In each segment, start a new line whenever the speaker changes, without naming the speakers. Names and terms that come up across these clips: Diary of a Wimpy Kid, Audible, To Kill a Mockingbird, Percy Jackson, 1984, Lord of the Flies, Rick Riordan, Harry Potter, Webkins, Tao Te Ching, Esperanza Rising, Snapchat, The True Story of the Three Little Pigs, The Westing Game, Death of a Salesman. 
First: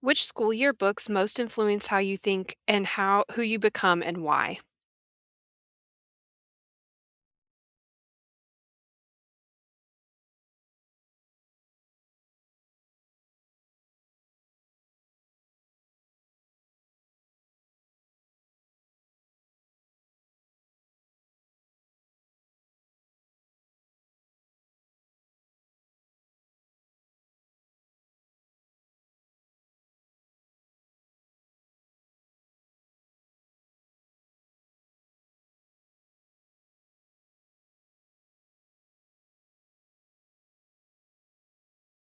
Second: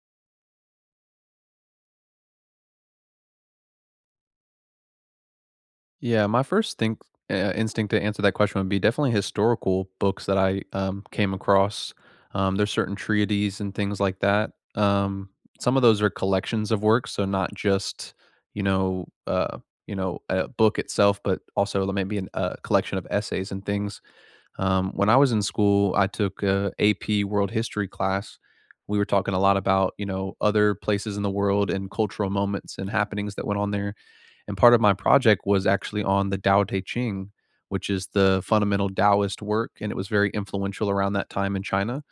Which school yearbooks most influence how you think and how who you become and why?
Yeah, my first think instinct to answer that question would be definitely historical books that I came across. There's certain treatises and things like that. Some of those are collections of works, so not just you know uh, a book itself, but also maybe a collection of essays and things. When I was in school, I took a AP World History class. We were talking a lot about you know other places in the world and cultural moments and happenings that went on there, and part of my project was actually on the Tao Te Ching, which is the fundamental Taoist work, and it was very influential around that time in China,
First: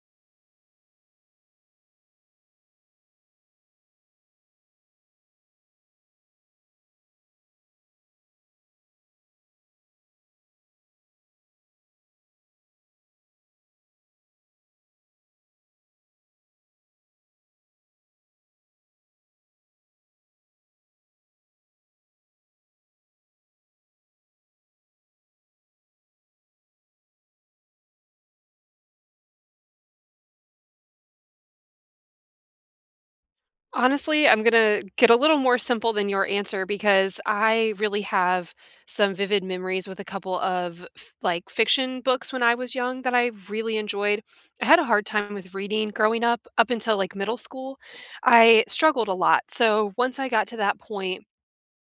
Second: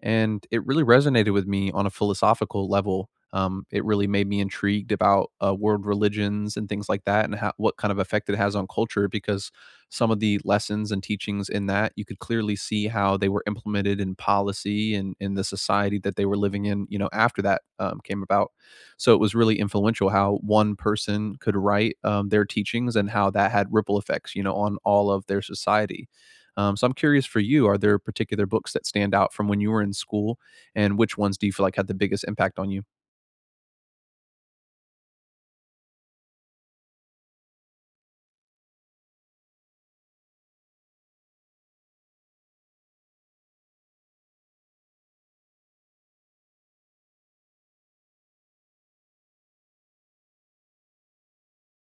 and it really resonated with me on a philosophical level. It really made me intrigued about world religions and things like that, and how, what kind of effect it has on culture. Because some of the lessons and teachings in that, you could clearly see how they were implemented in policy and in the society that they were living in. You know, after that came about, so it was really influential how one person could write their teachings and how that had ripple effects. You know, on all of their society. So I'm curious for you, are there particular books that stand out from when you were in school, and which ones do you feel like had the biggest impact on you?
Honestly, I'm going to get a little more simple than your answer because I really have some vivid memories with a couple of like fiction books when I was young that I really enjoyed. I had a hard time with reading growing up up until like middle school. I struggled a lot. So once I got to that point,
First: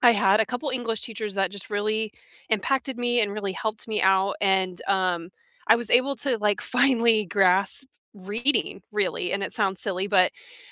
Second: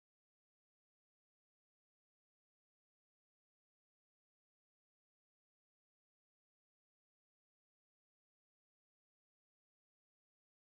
I had a couple English teachers that just really impacted me and really helped me out, and I was able to, like, finally grasp reading, really, and it sounds silly, but,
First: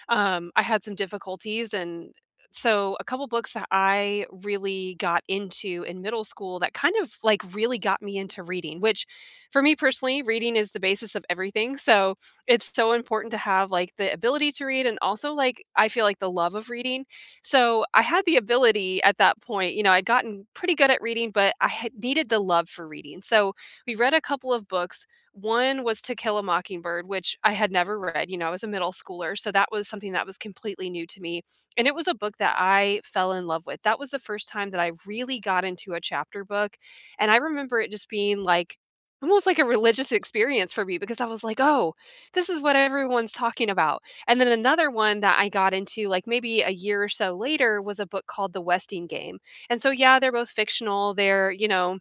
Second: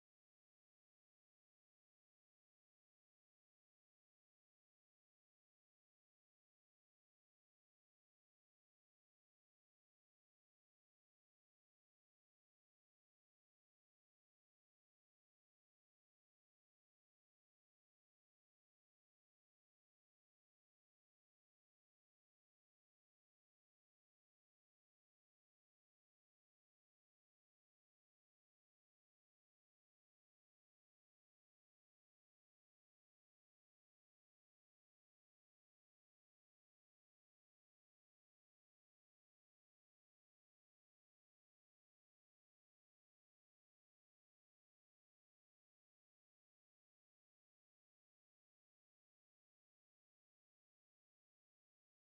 um, I had some difficulties, and so a couple books that I really got into in middle school that kind of, like, really got me into reading, which for me personally, reading is the basis of everything, so it's so important to have, like, the ability to read and also, like, I feel like the love of reading, so I had the ability at that point, you know, I'd gotten pretty good at reading, but I had needed the love for reading. So we read a couple of books. One was To Kill a Mockingbird, which I had never read. You know, I was a middle schooler. So that was something that was completely new to me. And it was a book that I fell in love with. That was the first time that I really got into a chapter book. And I remember it just being like, almost like a religious experience for me because I was like, oh, this is what everyone's talking about. And then another one that I got into, like, maybe a year or so later was a book called The Westing Game. And so, yeah, they're both fictional. They're, you know,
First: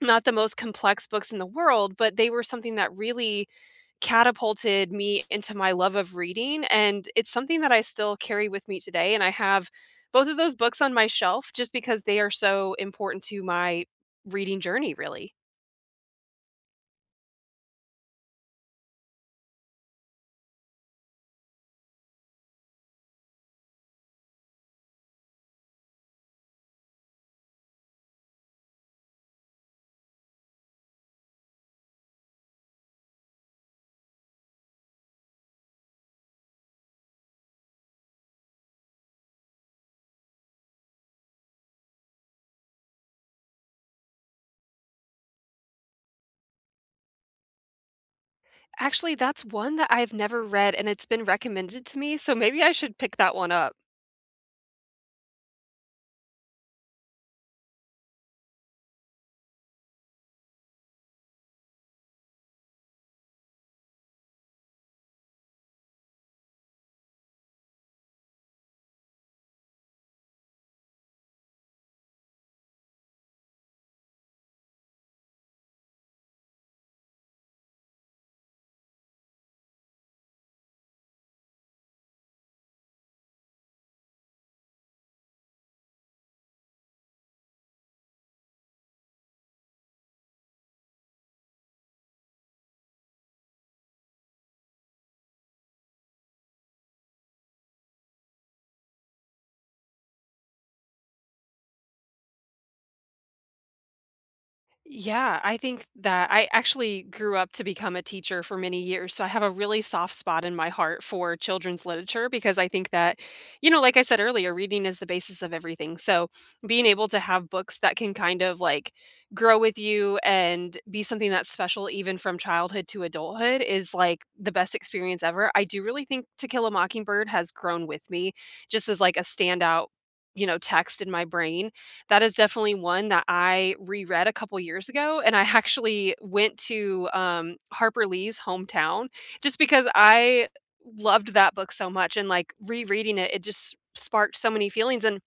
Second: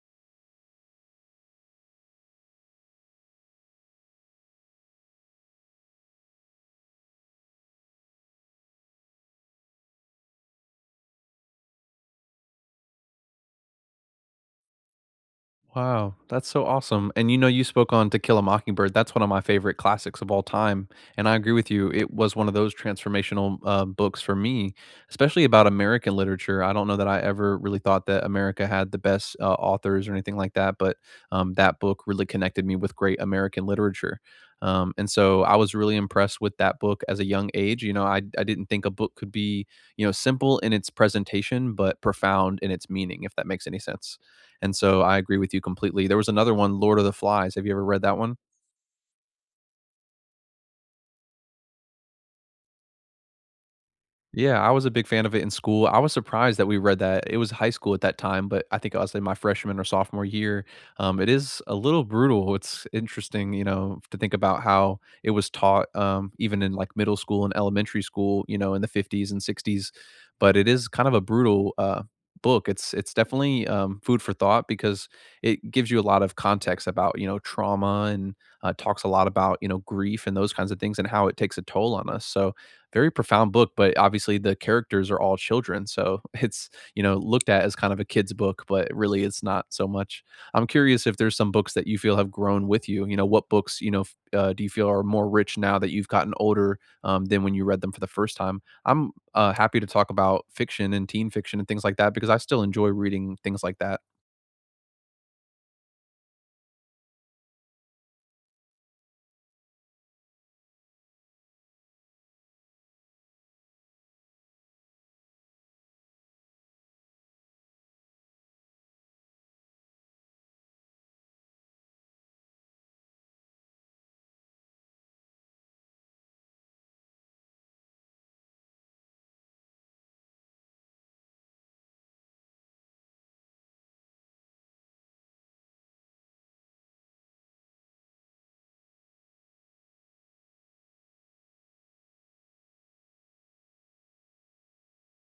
not the most complex books in the world, but they were something that really catapulted me into my love of reading. And it's something that I still carry with me today. And I have both of those books on my shelf just because they are so important to my reading journey, really.
Wow, that's so awesome. And you know, you spoke on To Kill a Mockingbird. That's one of my favorite classics of all time. And I agree with you. It was one of those transformational books for me, especially about American literature. I don't know that I ever really thought that America had the best authors or anything like that, but that book really connected me with great American literature. And so I was really impressed with that book as a young age. You know, I didn't think a book could be, you know, simple in its presentation, but profound in its meaning, if that makes any sense. And so I agree with you completely. There was another one, Lord of the Flies. Have you ever read that one?
Actually, that's one that I've never read and it's been recommended to me. So maybe I should pick that one up.
Yeah, I was a big fan of it in school. I was surprised that we read that. It was high school at that time, but I think I was in my freshman or sophomore year. It is a little brutal. It's interesting, you know, to think about how it was taught, even in like middle school and elementary school, you know, in the 50s and 60s. But it is kind of a brutal book. It's definitely food for thought because it gives you a lot of context about you know trauma and talks a lot about you know grief and those kinds of things and how it takes a toll on us. So very profound book, but obviously the characters are all children. So it's, you know, looked at as kind of a kid's book, but really it's not so much. I'm curious if there's some books that you feel have grown with you. You know, what books, you know, do you feel are more rich now that you've gotten older than when you read them for the first time? I'm happy to talk about fiction and teen fiction and things like that because I still enjoy reading things like that.
Yeah, I think that I actually grew up to become a teacher for many years. So I have a really soft spot in my heart for children's literature because I think that, you know, like I said earlier, reading is the basis of everything. So being able to have books that can kind of like grow with you and be something that's special even from childhood to adulthood is like the best experience ever. I do really think To Kill a Mockingbird has grown with me just as like a standout, you know, text in my brain that is definitely one that I reread a couple years ago, and I actually went to, Harper Lee's hometown just because I loved that book so much, and, like, rereading it, it just sparked so many feelings, and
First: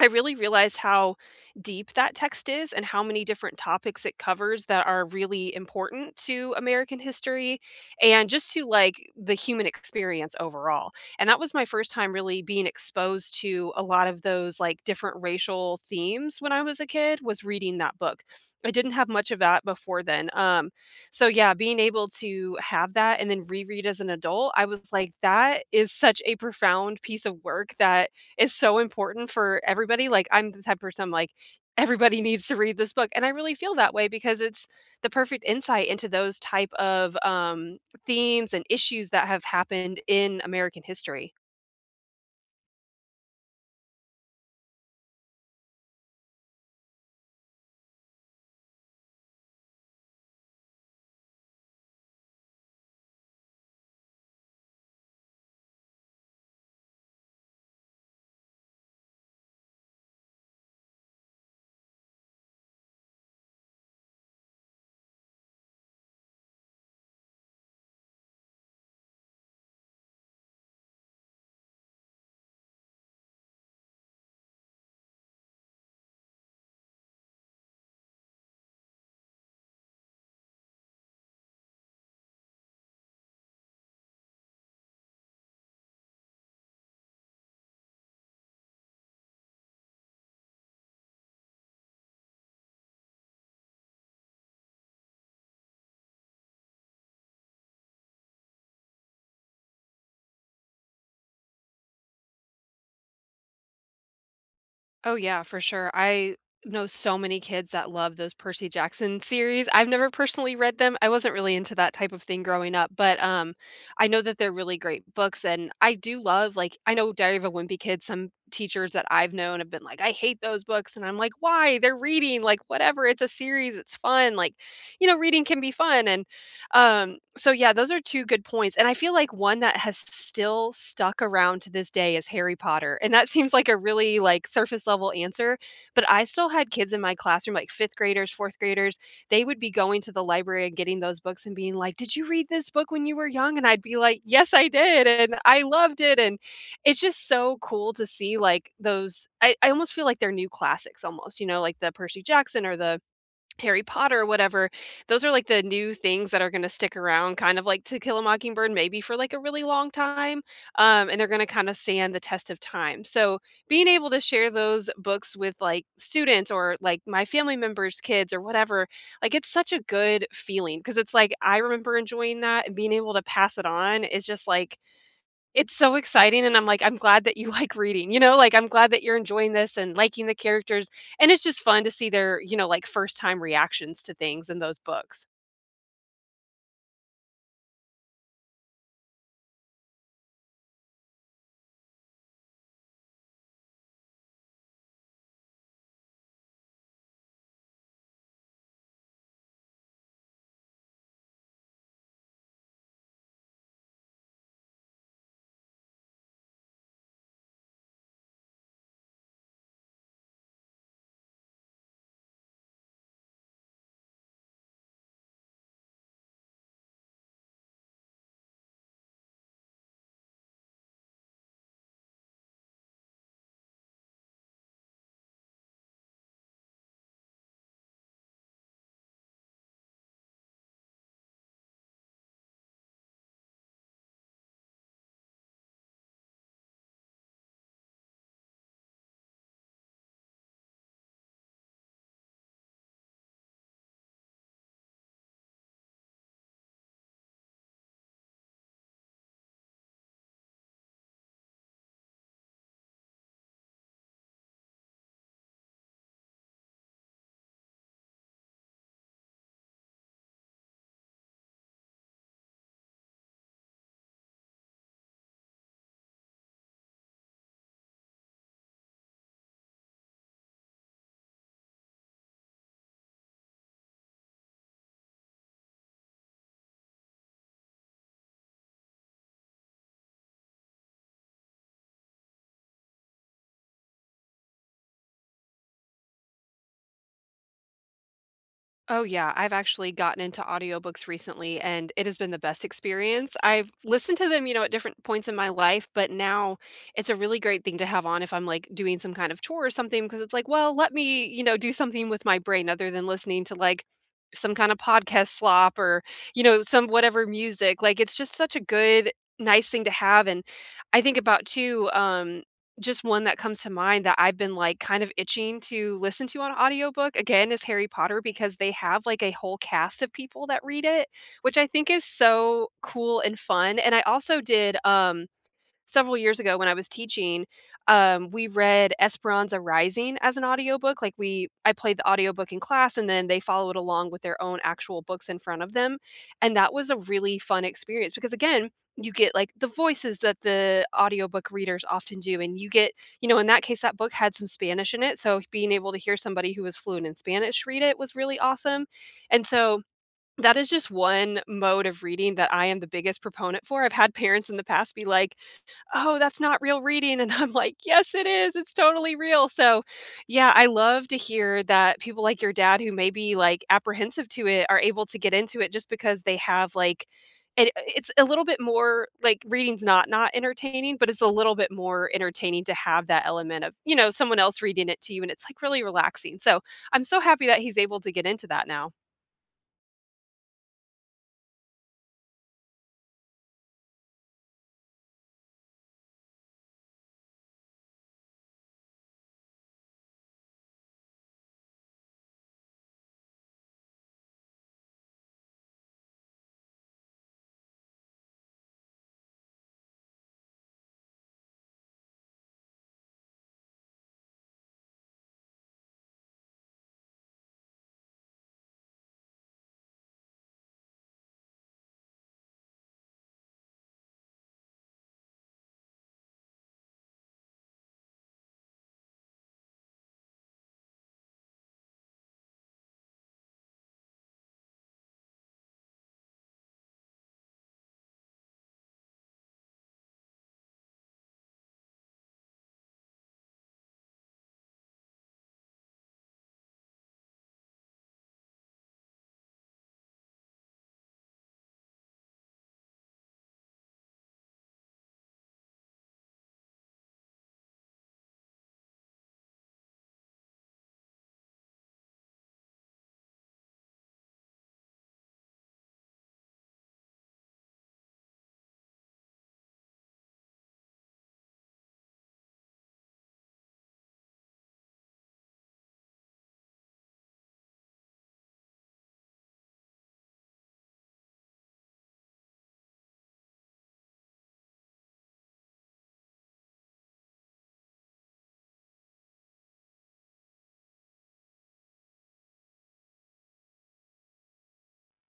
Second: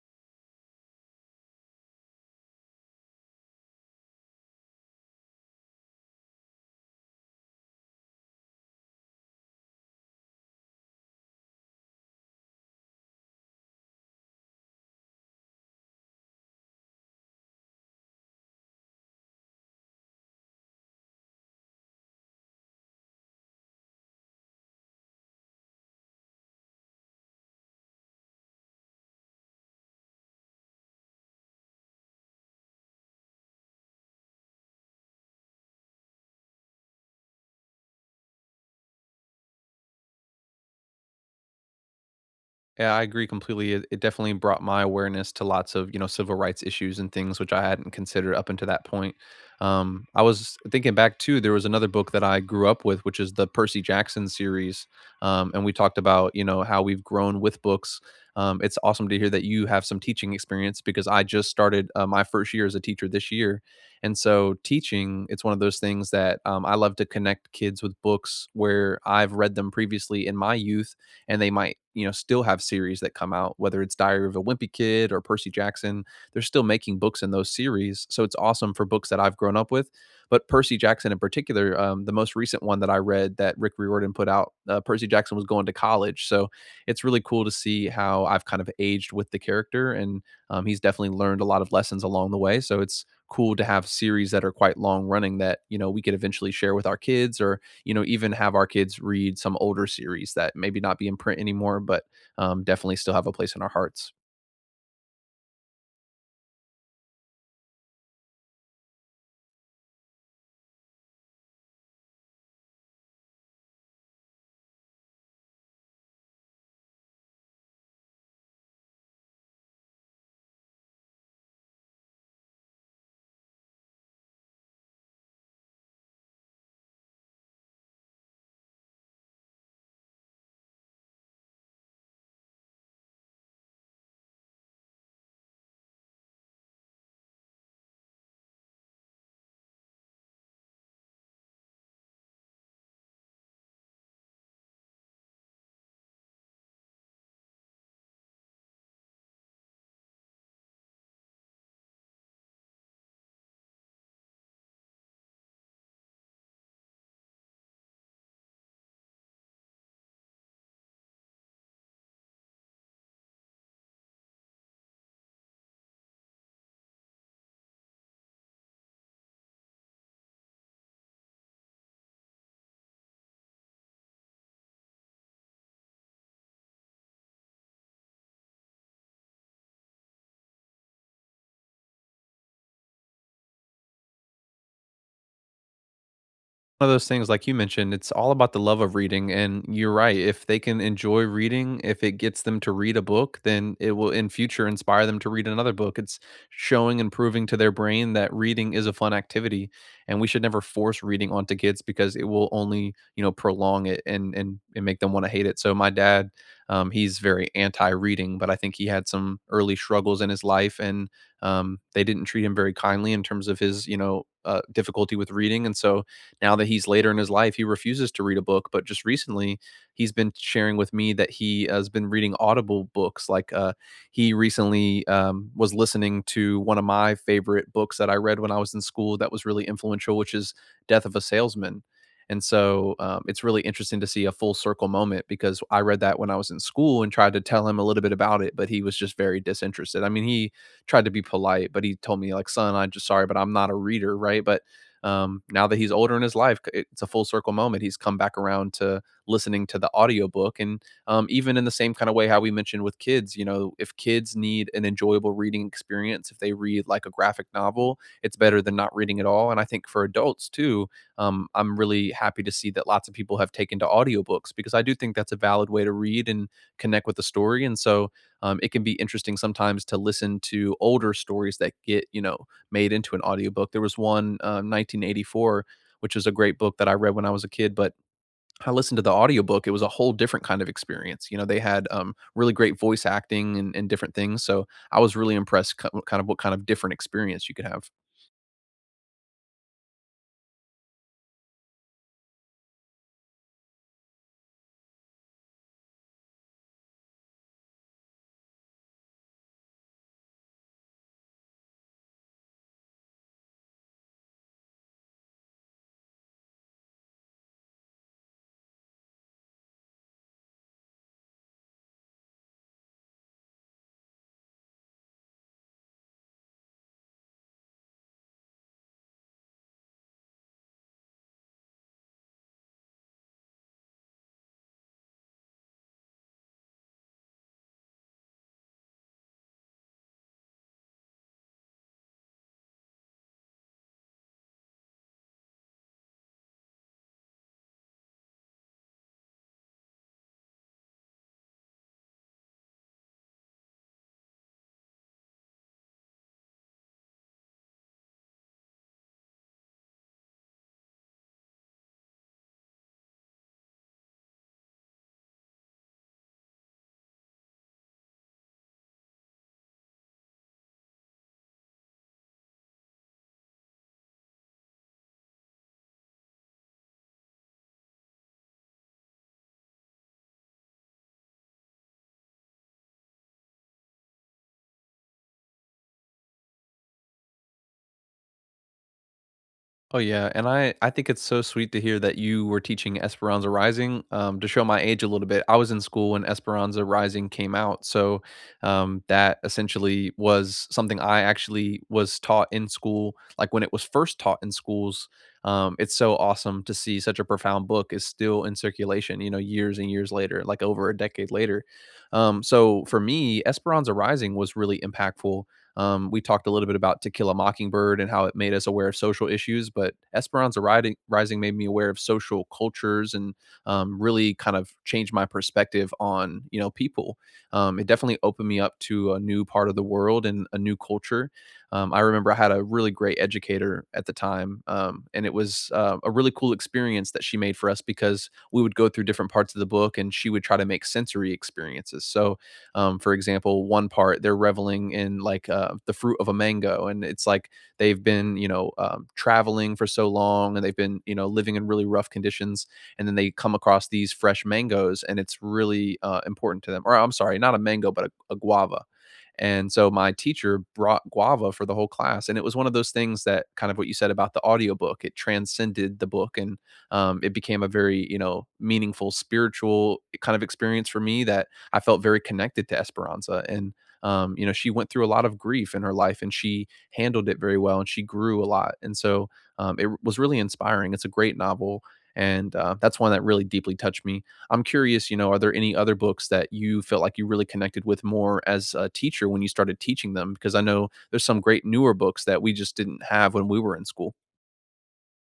I really realized how deep that text is and how many different topics it covers that are really important to American history and just to like the human experience overall. And that was my first time really being exposed to a lot of those like different racial themes when I was a kid was reading that book. I didn't have much of that before then. So yeah, being able to have that and then reread as an adult, I was like that is such a profound piece of work that is so important for everybody. Like, I'm the type of person I'm like, everybody needs to read this book. And I really feel that way because it's the perfect insight into those type of themes and issues that have happened in American history.
Yeah, I agree completely. It definitely brought my awareness to lots of you know civil rights issues and things which I hadn't considered up until that point. I was thinking back too. There was another book that I grew up with, which is the Percy Jackson series, and we talked about you know how we've grown with books. It's awesome to hear that you have some teaching experience because I just started my first year as a teacher this year, and so teaching, it's one of those things that I love to connect kids with books where I've read them previously in my youth, and they might you know still have series that come out, whether it's Diary of a Wimpy Kid or Percy Jackson. They're still making books in those series, so it's awesome for books that I've grown up with. But Percy Jackson in particular, the most recent one that I read that Rick Riordan put out, Percy Jackson was going to college, so it's really cool to see how I've kind of aged with the character. And he's definitely learned a lot of lessons along the way, so it's cool to have series that are quite long running that you know we could eventually share with our kids, or you know even have our kids read some older series that maybe not be in print anymore. But definitely still have a place in our hearts.
Oh, yeah, for sure. I know so many kids that love those Percy Jackson series. I've never personally read them. I wasn't really into that type of thing growing up, but I know that they're really great books and I do love like I know Diary of a Wimpy Kid, some teachers that I've known have been like, I hate those books. And I'm like, why? They're reading, like whatever. It's a series, it's fun. Like, you know, reading can be fun. And so yeah, those are 2 good points, and I feel like one that has still stuck around to this day is Harry Potter, and that seems like a really, like, surface level answer, but I still had kids in my classroom, like 5th graders, 4th graders, they would be going to the library and getting those books and being like, "Did you read this book when you were young?" And I'd be like, "Yes, I did, and I loved it," and it's just so cool to see, like, those I almost feel like they're new classics almost, you know, like the Percy Jackson or the Harry Potter, whatever, those are, like, the new things that are gonna stick around, kind of like To Kill a Mockingbird, maybe for, like, a really long time, and they're gonna kinda stand the test of time, so, being able to share those books with, like, students or, like, my family members' kids or whatever, like, it's such a good feeling because it's like, I remember enjoying that, and being able to pass it on is just, like, it's so exciting, and I'm like, "I'm glad that you like reading," you know, like, "I'm glad that you're enjoying this and liking the characters," and it's just fun to see their, you know, like, first time reactions to things in those books.
One of those things, like you mentioned, it's all about the love of reading, and you're right, if they can enjoy reading, if it gets them to read a book, then it will in future inspire them to read another book. It's showing and proving to their brain that reading is a fun activity, and we should never force reading onto kids because it will only you know prolong it, and make them want to hate it. So my dad, he's very anti-reading, but I think he had some early struggles in his life, and they didn't treat him very kindly in terms of his you know difficulty with reading. And so now that he's later in his life, he refuses to read a book. But just recently, he's been sharing with me that he has been reading Audible books. Like he recently was listening to one of my favorite books that I read when I was in school that was really influential, which is Death of a Salesman. And so it's really interesting to see a full circle moment because I read that when I was in school and tried to tell him a little bit about it, but he was just very disinterested. I mean, he tried to be polite, but he told me, like, son, I'm just sorry, but I'm not a reader, right? But now that he's older in his life, it's a full circle moment. He's come back around to listening to the audiobook. And even in the same kind of way how we mentioned with kids, you know, if kids need an enjoyable reading experience, if they read like a graphic novel, it's better than not reading at all. And I think for adults too, I'm really happy to see that lots of people have taken to audiobooks because I do think that's a valid way to read and connect with the story. And so it can be interesting sometimes to listen to older stories that get you know made into an audiobook. There was one, 1984, which is a great book that I read when I was a kid, but I listened to the audiobook. It was a whole different kind of experience. You know, they had really great voice acting, and different things. So I was really impressed, kind of what kind of different experience you could have.
Oh, yeah. I've actually gotten into audiobooks recently, and it has been the best experience. I've listened to them, you know, at different points in my life, but now it's a really great thing to have on if I'm like doing some kind of chore or something, because it's like, well, let me, you know, do something with my brain other than listening to like some kind of podcast slop or, you know, some whatever music. Like, it's just such a good, nice thing to have. And I think about too, just one that comes to mind that I've been, like, kind of itching to listen to on audiobook, again, is Harry Potter because they have, like, a whole cast of people that read it, which I think is so cool and fun, and I also did, several years ago when I was teaching, we read Esperanza Rising as an audiobook. Like we I played the audiobook in class and then they followed along with their own actual books in front of them, and that was a really fun experience because again, you get like the voices that the audiobook readers often do and you get, you know, in that case that book had some Spanish in it, so being able to hear somebody who was fluent in Spanish read it was really awesome. And so that is just one mode of reading that I am the biggest proponent for. I've had parents in the past be like, "Oh, that's not real reading," and I'm like, "Yes, it is, it's totally real." So, yeah, I love to hear that people like your dad who may be, like, apprehensive to it are able to get into it just because they have, like it's a little bit more like, reading's not not entertaining, but it's a little bit more entertaining to have that element of, you know, someone else reading it to you, and it's, like, really relaxing, so, I'm so happy that he's able to get into that now.
Oh yeah, and I think it's so sweet to hear that you were teaching Esperanza Rising. To show my age a little bit, I was in school when Esperanza Rising came out, so that essentially was something I actually was taught in school, like when it was first taught in schools. It's so awesome to see such a profound book is still in circulation, you know, years and years later, like over a decade later. So for me, Esperanza Rising was really impactful. We talked a little bit about To Kill a Mockingbird and how it made us aware of social issues, but Esperanza Rising made me aware of social cultures and really kind of changed my perspective on you know people. It definitely opened me up to a new part of the world and a new culture. I remember I had a really great educator at the time, and it was a really cool experience that she made for us because we would go through different parts of the book and she would try to make sensory experiences. So for example, one part they're reveling in like the fruit of a mango, and it's like they've been you know traveling for so long, and they've been you know living in really rough conditions, and then they come across these fresh mangoes, and it's really important to them. Or I'm sorry, not a mango, but a guava. And so my teacher brought guava for the whole class. And it was one of those things that kind of what you said about the audiobook, it transcended the book. And it became a very, you know, meaningful spiritual kind of experience for me, that I felt very connected to Esperanza. And you know, she went through a lot of grief in her life and she handled it very well and she grew a lot. And so it was really inspiring. It's a great novel. And that's one that really deeply touched me. I'm curious, you know, are there any other books that you felt like you really connected with more as a teacher when you started teaching them? Because I know there's some great newer books that we just didn't have when we were in school.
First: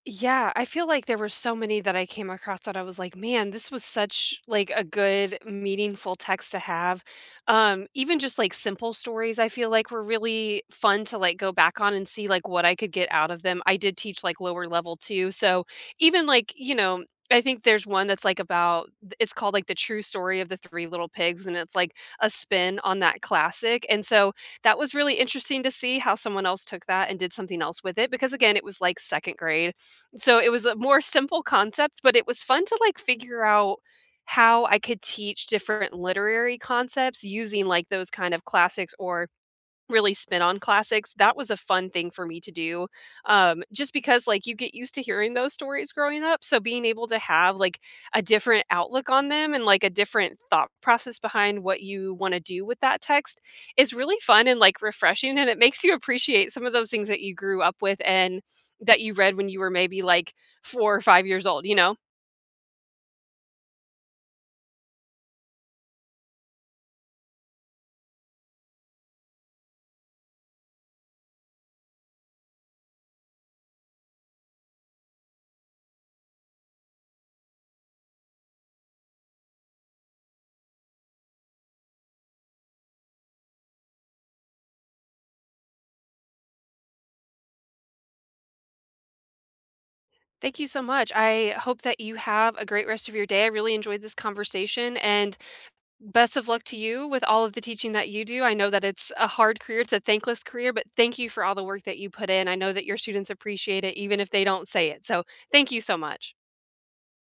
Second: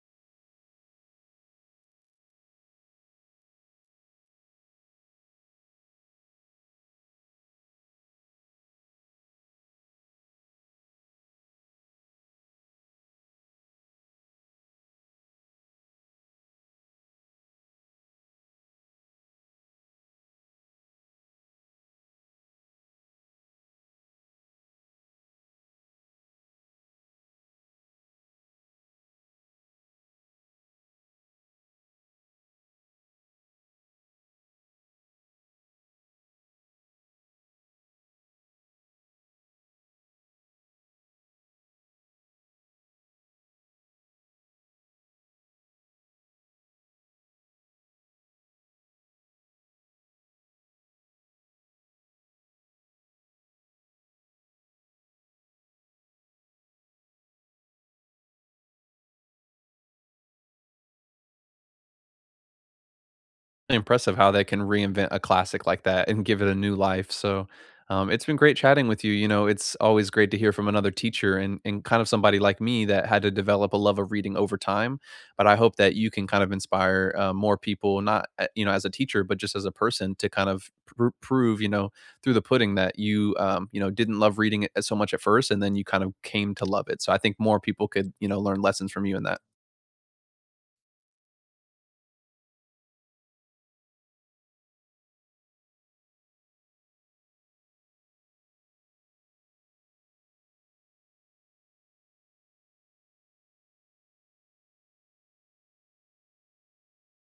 Yeah, I feel like there were so many that I came across that I was like, "Man, this was such, like, a good meaningful text to have." Even just, like, simple stories I feel like were really fun to, like, go back on and see, like, what I could get out of them. I did teach, like, lower level too, so even, like, you know, I think there's one that's, like, about it's called, like, The True Story of the Three Little Pigs, and it's, like, a spin on that classic, and so that was really interesting to see how someone else took that and did something else with it because, again, it was, like, 2nd grade. So it was a more simple concept, but it was fun to like figure out how I could teach different literary concepts using like those kind of classics or really spin on classics, that was a fun thing for me to do, just because, like, you get used to hearing those stories growing up, so being able to have, like, a different outlook on them and, like, a different thought process behind what you wanna do with that text is really fun and, like, refreshing, and it makes you appreciate some of those things that you grew up with and that you read when you were maybe, like, 4 or 5 years old, you know?
Impressive how they can reinvent a classic like that and give it a new life. So, it's been great chatting with you. You know, it's always great to hear from another teacher, and kind of somebody like me that had to develop a love of reading over time. But I hope that you can kind of inspire more people, not, you know, as a teacher, but just as a person to kind of prove, you know, through the pudding that you, you know, didn't love reading it so much at first, and then you kind of came to love it. So I think more people could, you know, learn lessons from you in that.
Thank you so much, I hope that you have a great rest of your day, I really enjoyed this conversation, and best of luck to you with all of the teaching that you do. I know that it's a hard career, it's a thankless career, but thank you for all the work that you put in. I know that your students appreciate it even if they don't say it. So, thank you so much.